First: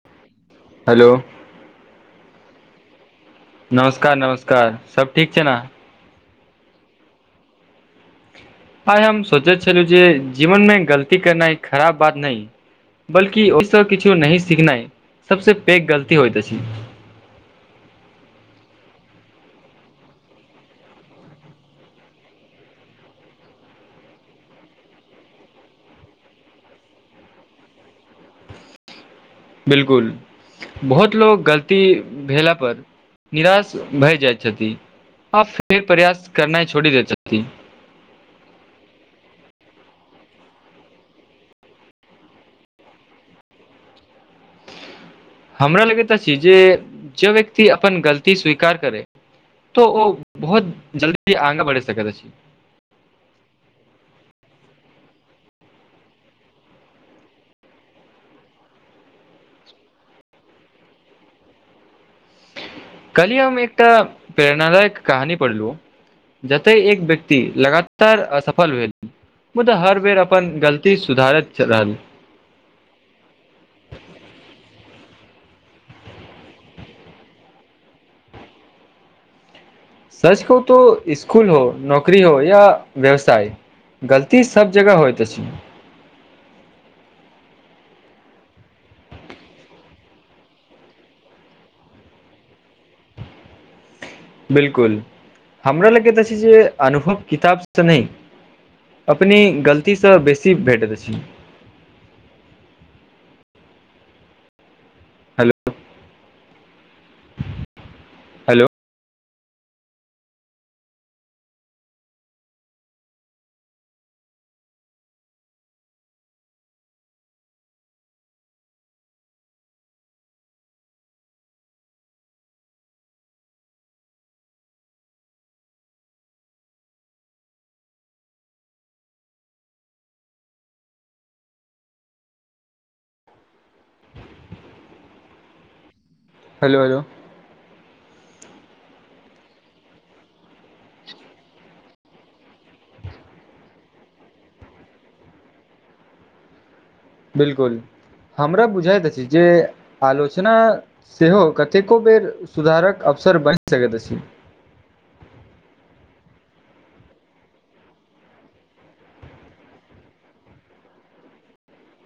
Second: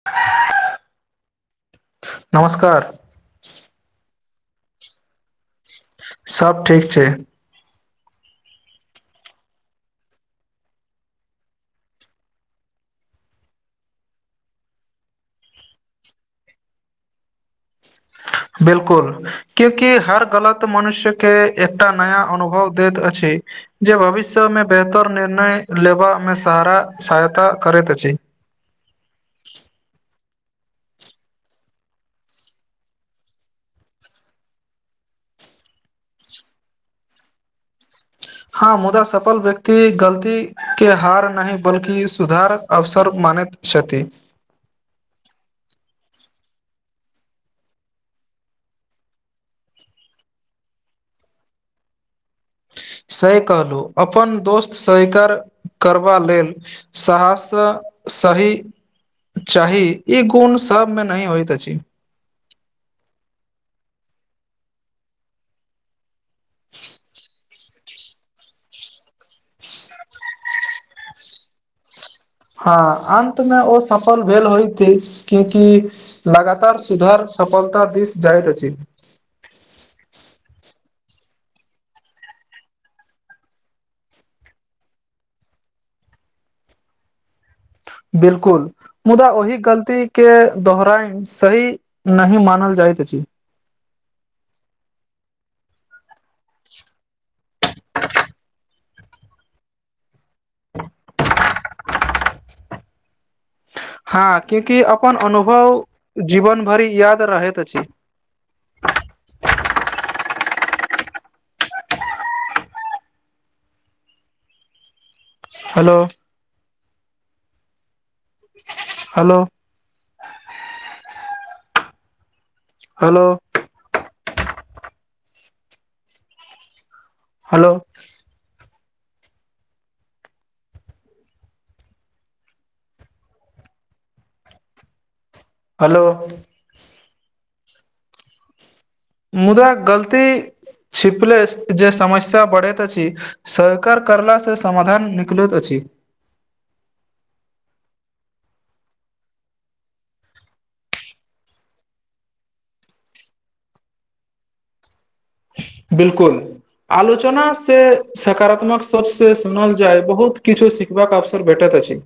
[unintelligible] Hello नमस्कार नमस्कार नमस्कार सब ठीक छै ने सब ठीक छै आइ हम सोचैत छलहु जे जीवनमे गलती करनाइ ई खराब बात नहि बल्कि ओसँ किछु नह सीखनाइ सबस पैघ गलती होइत अछि बिलकुल क्यूंकि हर गलत मनुष्य के एकटा नया अनुभव दैत अछि जे भविष्यमे बेहतर निर्णय लेबामे सहारा सहायता करैत अछि बिलकुल बहुत लोको गलती भेला पर निराश भय जाइत छथिन आ फेर प्रयास करना ह छोड़ी देत हँ मुदा सफल व्यक्ति गलती के हार नहि बल्कि सुधार अवसर मानैत छथि हमरा लगे त छी जे जे व्यक्ति अपन गलती स्वीकार करै तो ओ बहुत जल्दी आगे बढ़ि सकै छी से कहलहु अपन दोस्त सीक करबा लेल साहसँ सही चाही, ई गुण सभमे नहि होइत अछि। काल्हि हम एकटा प्रेरणादायक कहानी पढ़लहुँ, जतऽ एक व्यक्ति लगातार स असफल भेल, मुदा हर बेर अपन गलती सुधारैत रहल। हँ, अन्तमे ओ सफल भेल होइत, किएकि लगातार सुधार। सफलता दिस जाइत अछि। सच कहू तऽ स्कूल हो, नौकरी हो या व्यवसाय। गलती सभ जगह होइत अछि। बिल्कूल मुदा ओहि गलतीके दोहराइ सही नहि मानल जाइत अछि। बिल्कूल हमरा लग तऽ छै, जे अनुभव किताबसँ नहि अपने गलतीसँ बेसी भेट दैत छै। हँ क्यूकि अपन हेलो अनुभव जीवन भरि याद रहैत अछि। Hello hello hello hello hello hello hello hello मुदा गलती छिपलेजे समस्या बढ़ैत अछि। सरकर करला से समाधान निकलैत अछि। बिल्कूल हमरा बुझायत अछि जे आलोचना सेहो कतेको बेर सुधारक अवसर बनि सकैत अछि। बिल्कूल आलोचना से सकारात्मक सोच से सुनल जाय बहुत किछु का अभसर भेटत अछि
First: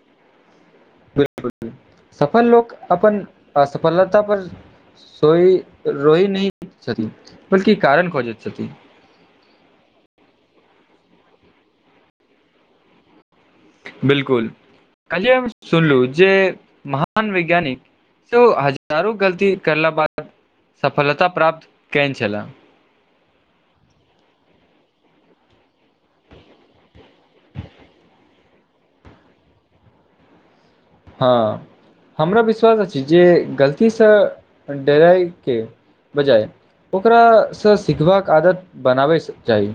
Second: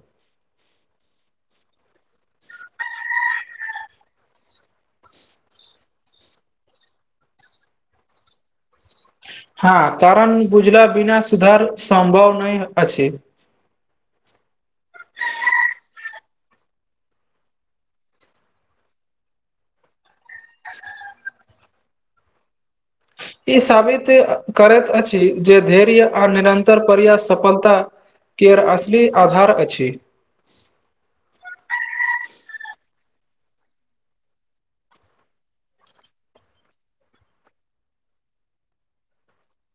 सफल लोक अपन असफलता पर। सोइ रोइ नय छथि बलकि कारण खोजैत छथि। हँ कारण बुझला बिना सुधार सम्भव नहि अछि। बिल्कुल, कहलियै हम सुनलहुँ जे महान वैज्ञानिक। सेओ हजारो गलती करलाक बाद सफलता प्राप्त केने छलाह। ई साबित करैत अछि जे धैर्य आ निरन्तर प्रयास सफलता। केर असली आधार अछि। हँ हमरा विश्वास अछि। जे गलती सँ डराय के बजाय ओकरा सँ सिखबाक आदत बनाबय चाही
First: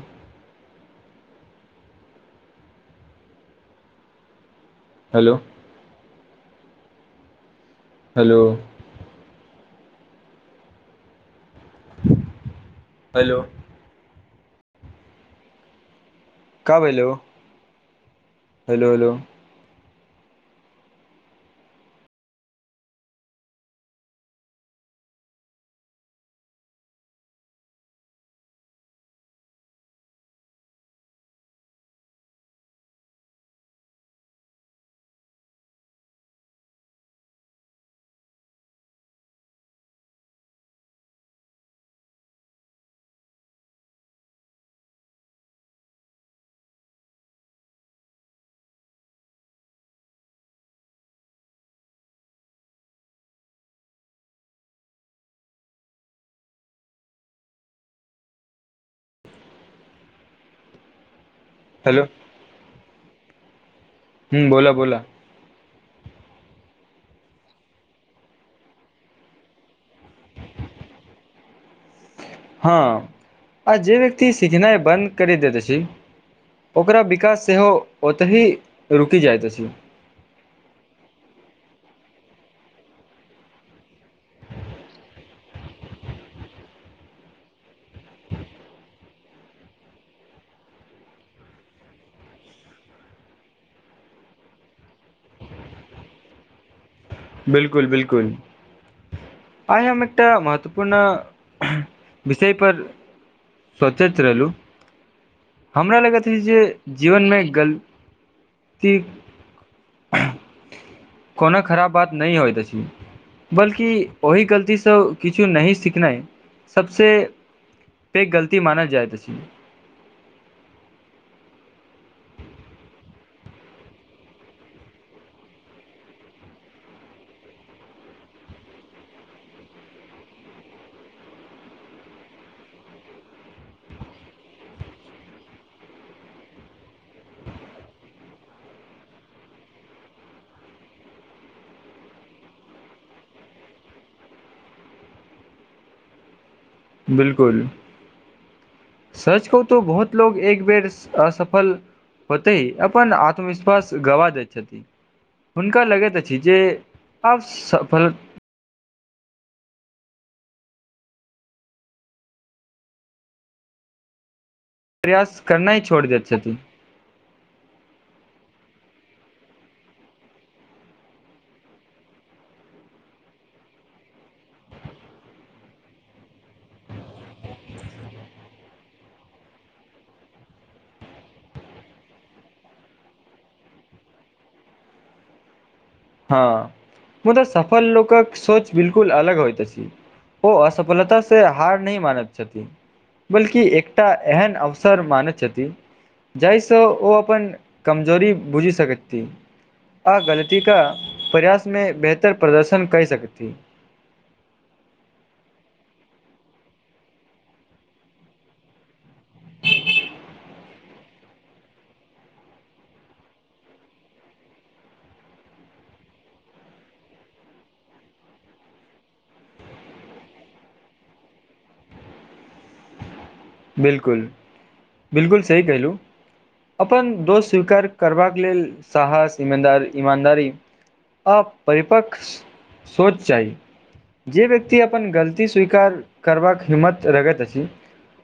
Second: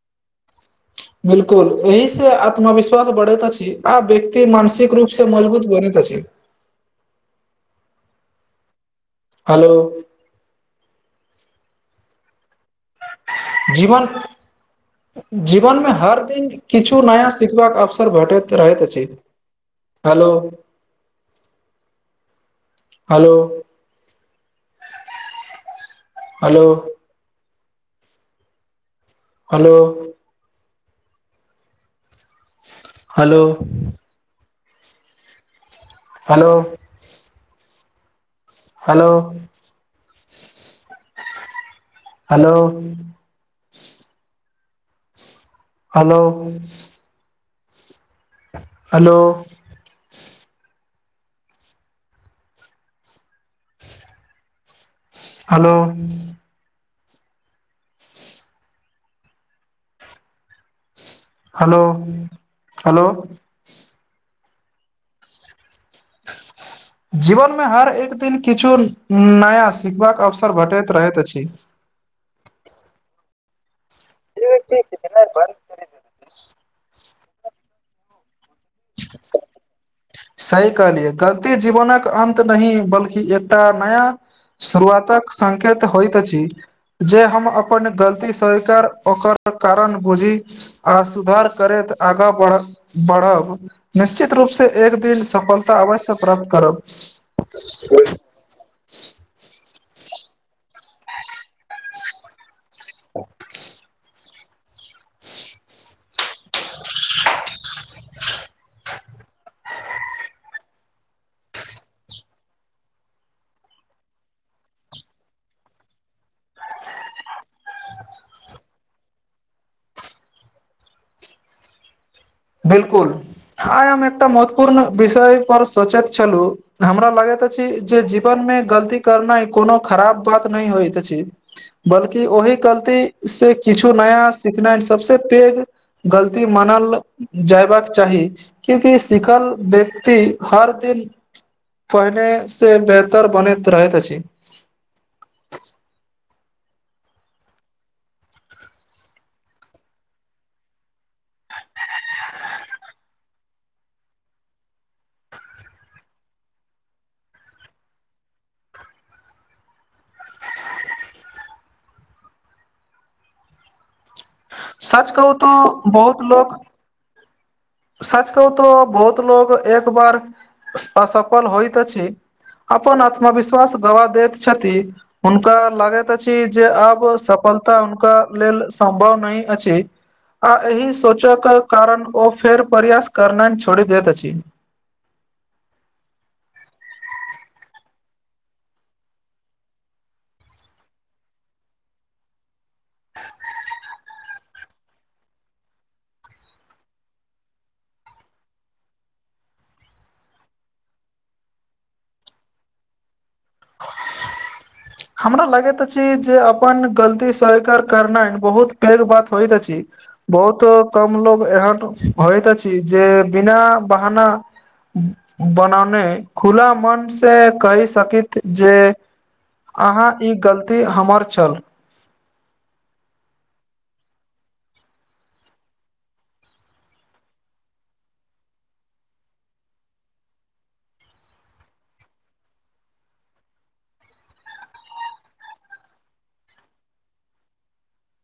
बिल्कूल ओहि से आत्मविश्वास बढ़ैत अछि। आब व्यक्ति मानसिक रूप से हेलो मजबूत बनैत अछि। हेलो हेलो हेलो जीवन जीवनमे हर दिन का किछु भेलो नया सिखबाक अवसर भेटैत। रहेत हेलो अछि hello hello hello hello hello hello hello hello hello hello hello hello hello hello hello हूँ बोला बोला [unintelligible] जीवन मे हर एक दिन किछु नया सिखबाक अवसर भेटैत रहैत अछि हँ आ जे व्यक्ति सिखनाइ ठीक बन्द छै करि दैत अछि बन्द ओकरा विकास सेहो ओतहि रुकि जाइत अछि सही कहलियै गलती जीवनक अन्त नहि बल्कि एकटा नया सुरुआतक सांकेत होइत अछि जे हम अपन गलती स्वीकार ओकर कारण बुझी आ सुधार करैत आगाँ बढ़ब निश्चित रूप से एक दू सफलता अवश्य प्राप्त करब बिल्कुल बिल्कुल आय हम एकटा महत्वपूर्ण विषय पर सोचैत रहलुँ हमरा लगैत अछि जे जीवनमे गल ती कोनो खराब बात नहि होयत अछि बल्कि ओहि गलतीसँ किछु नहि सिखनाय सभसे पेघ एक गलती मानल जायत अछि बिल्कुल आय हम एकटा महत्वपूर्ण विषय पर सोचैत छलु हमरा लगैत अछि जे जीवन मे गलती करनाय कोनो खराब बात नहि होइत अछि बल्कि ओहि गलती से किछु नया सिखनाय सबसे पेघ गलती मानल जयबाक चाही क्यूकि सिखल व्यक्ति हर दिन पहिने से बेहतर बनैत रहैत अछि बिल्कुल सच कहु तो बहुत लोग एक बेर असफल होतय अपन आत्मविश्वास गवा दैत छथि हुनका लगैत अछि जे आब सफल सच कहू प्रयास तो करनाइ छोड़ि बहुत दैत लोक छथिन सच कहू तो बहुत लोग एक बार असफल होयत अछि अपन आत्मविश्वास गवा दैत छथि हुनका लागैत अछि जे आब सफलता हुनका लेल सम्भव नहि अछि आ एहि सोचक कारण ओ फेर प्रयास करनाय छोड़ि दैत अछि हँ मुदा सफल लोकक सोच बिल्कुल अलग होयत अछि ओ असफलता से हार नहि मानैत छथिन बल्कि एकटा एहन अवसर मानै छथि जाहिसँ ओ अपन कमजोरी बुझि सकथि आ गलतीका प्रयासमे बेहतर प्रदर्शन करि सकैथि हमरा लगैत अछि जे अपन गलती स्वीकार करनाय बहुत पैघ बात होयत अछि बहुत कम लोक एहन होयत अछि जे बिना बहाना बनाने खुला मन से कहि सकैत जे अहाँ ई गलती हमर छल बिल्कुल बिल्कुल सही कहिलुँ अपन दोष स्वीकार करबाक लेल साहस ईमदार ईमानदारी। परिरिपक सोच जाइ। जे व्यक्ति अपन गलती स्वीकार करबाक हिम्मत रखैत अछि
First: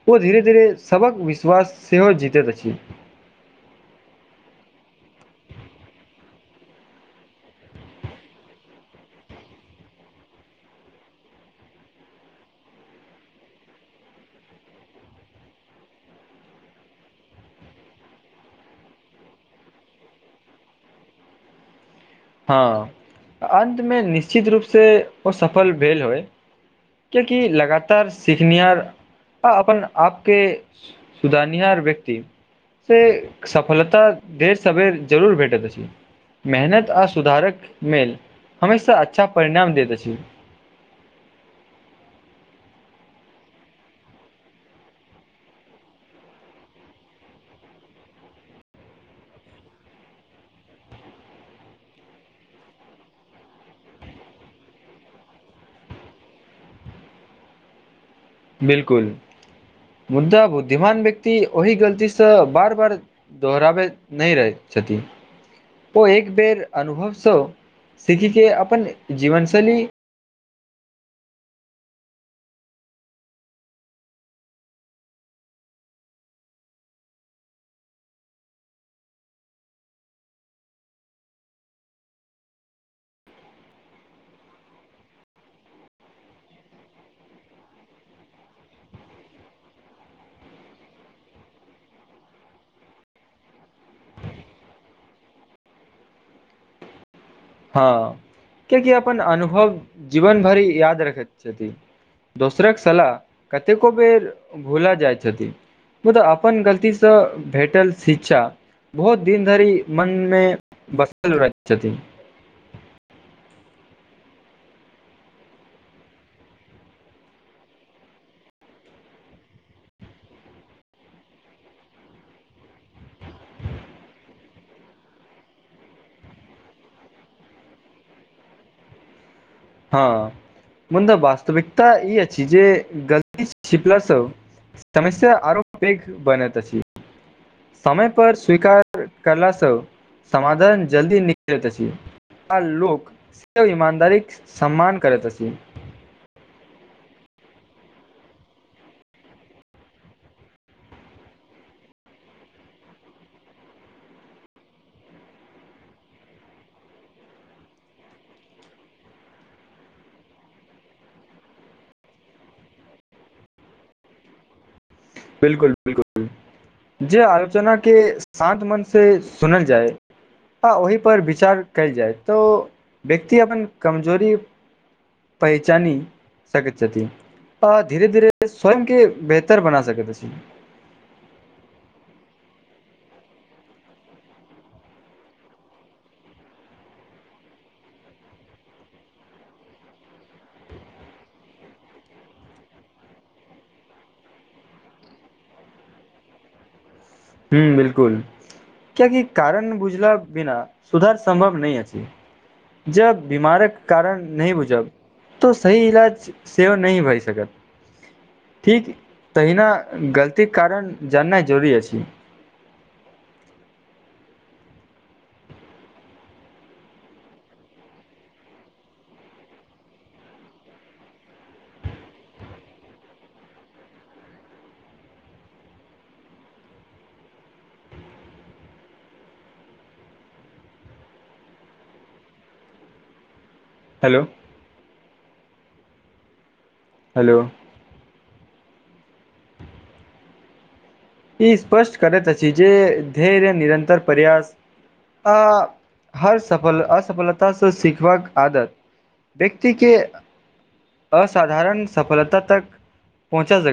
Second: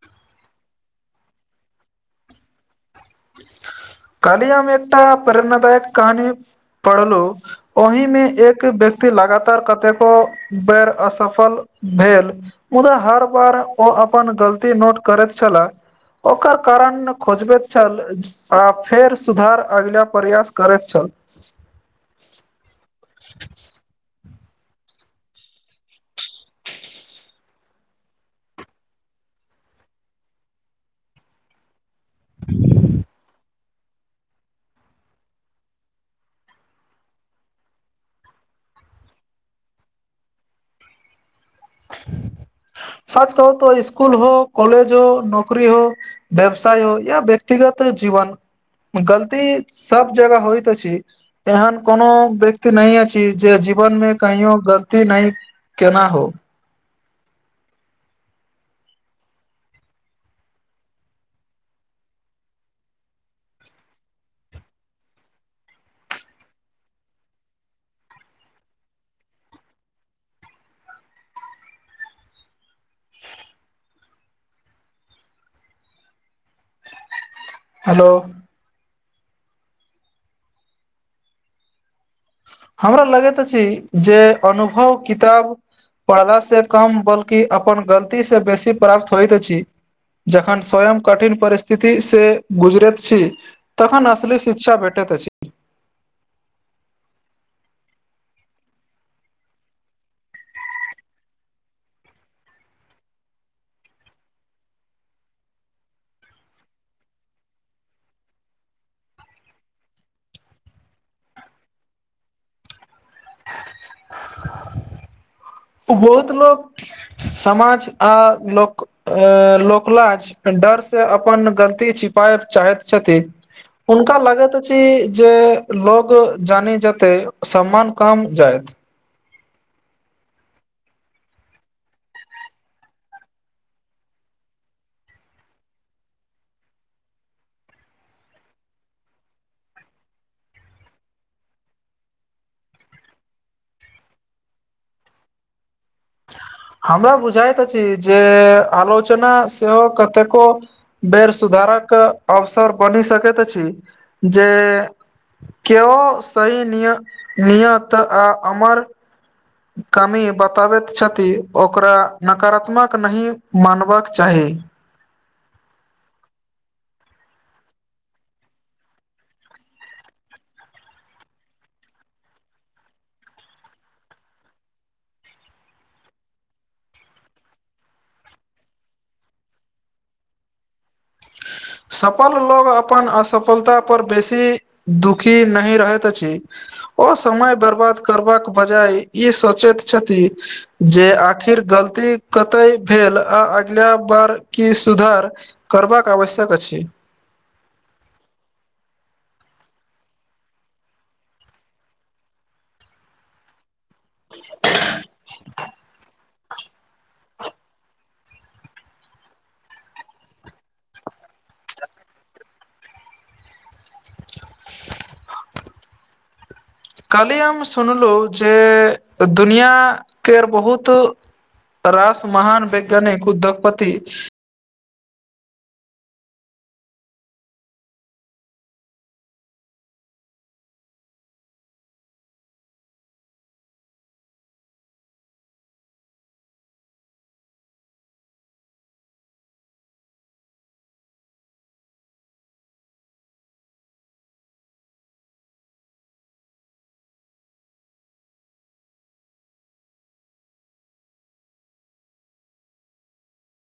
ओ धीरे धीरे सबक विश्वास सेहो जीतैत अछि काली हम एकटा प्रेरणादायक कहानी पढ़लहु ओहिमे एक व्यक्ति लगातार कतेको बेर असफल भेल मुदा हर बार ओ अपन गलती नोट करैत छला ओकर कारण खोजबैत छल आ फेर सुधार अगिला प्रयास करैत छल। हँ आ अन्तमे निश्चित रूप से ओ सफल भेल होय क्येकी लगातार सीखनिहार आ अपन आपके सुधारनिहार व्यक्त ती से सफलता देर सबेर जरूर भेटत अछि। मेहनत आ सुधारक मे हमेशा अच्छा परिणाम दैत अछि साच कहू त स्कूल हो कॉलेज हो नौकरी हो व्यवसाय हो या व्यक्तिगत जीवन गलती सब जगह होइत अछि एहन कोनो व्यक्ति नहि अछि जे जीवन मे कहियो गलती नहि केना हो बिलकुल मुदा बुद्धिमान व्यक्ति ओहि गलतीसँ बार बार दोहराबै नहि रहै छथिन ओ एक बेर अनुभवसँ सीखिके अपन जीवन शैली हेलो हमरा लगैत अछि जे अनुभव किताब पढ़लास कम बल्कि अपन गलतीसँ बेसी प्राप्त होइत अछि जखन स्वयं कठिन परिस्थिति से गुजरैत छी तखन असली शिक्षा भेटैत अछि हँ कियकि अपन अनुभव जीवन भरि याद रखैत छथिन दोसरक सलाह कतेको बेर भुला जाइत छथि खुद अपन गलतीसँ भेटल शिक्षा बहुत दिन धरि मन मे बसल रहैत छथिनी बहुत लोक समाज आ लोक लोकलाज डर से अपन गलती छिपाय चाहैत छथि हुनका लागैत अछि जे लोग जानी जेते सम्मान कम जाइत हँ मुदा वास्तविकता ई अछि जे गलती छिपला स समस्या आरो पेघ बनैत अछि समयपर स्वीकार कयलासँ समाधान जल्दी निकलैत अछि आ लोक से इमानदारी सम्मान करैत अछि हमरा बुझाइत अछि जे आलोचना सेहो कतेको बेर सुधारक अवसर बनि सकत छी जे केओ सही निय नियत आ अमर कमी बताबैत छथि ओकरा नकारात्मक नहि मानबाक चाही बिलकुल बिलकुल जे आलोचना के शान्त मन से सुनल जाय आ ओहिपर विचार कयल जाइ तऽ व्यक्ति अपन कमजोरी पहिचानी सकत छति आ धीरे धीरे स्वयं के बेहतर बना सकते अछि सफल लोग अपन असफलता पर बेसी दुखी नहि रहैत अछि ओ समय बर्बाद करबाक बजाय ई सोचैत छथि जे आखिर गलती कतय भेल आ अगिला बार की सुधार करबाक आवश्यक अछि ह्म बिलकुल कियकि कारण बुझला बिना सुधार सम्भव नहि अछि जब बीमारक कारण नहि बुझब तऽ सही इलाज सेहो नहि भए सकत ठीक तहिना गलतीके कारण जाननाइ जरूरी अछि कहली हम सुनलहु जे दुनिया के बहुत रासमहान वैज्ञानिक उद्योगपति हेलो हेलो ई स्पष्ट करैत अछि जे धैर्य निरन्तर प्रयास आ हर सफल असफलतासँ सिखबाक आदत व्यक्ति के असाधारण सफलता तक पहुँचा सके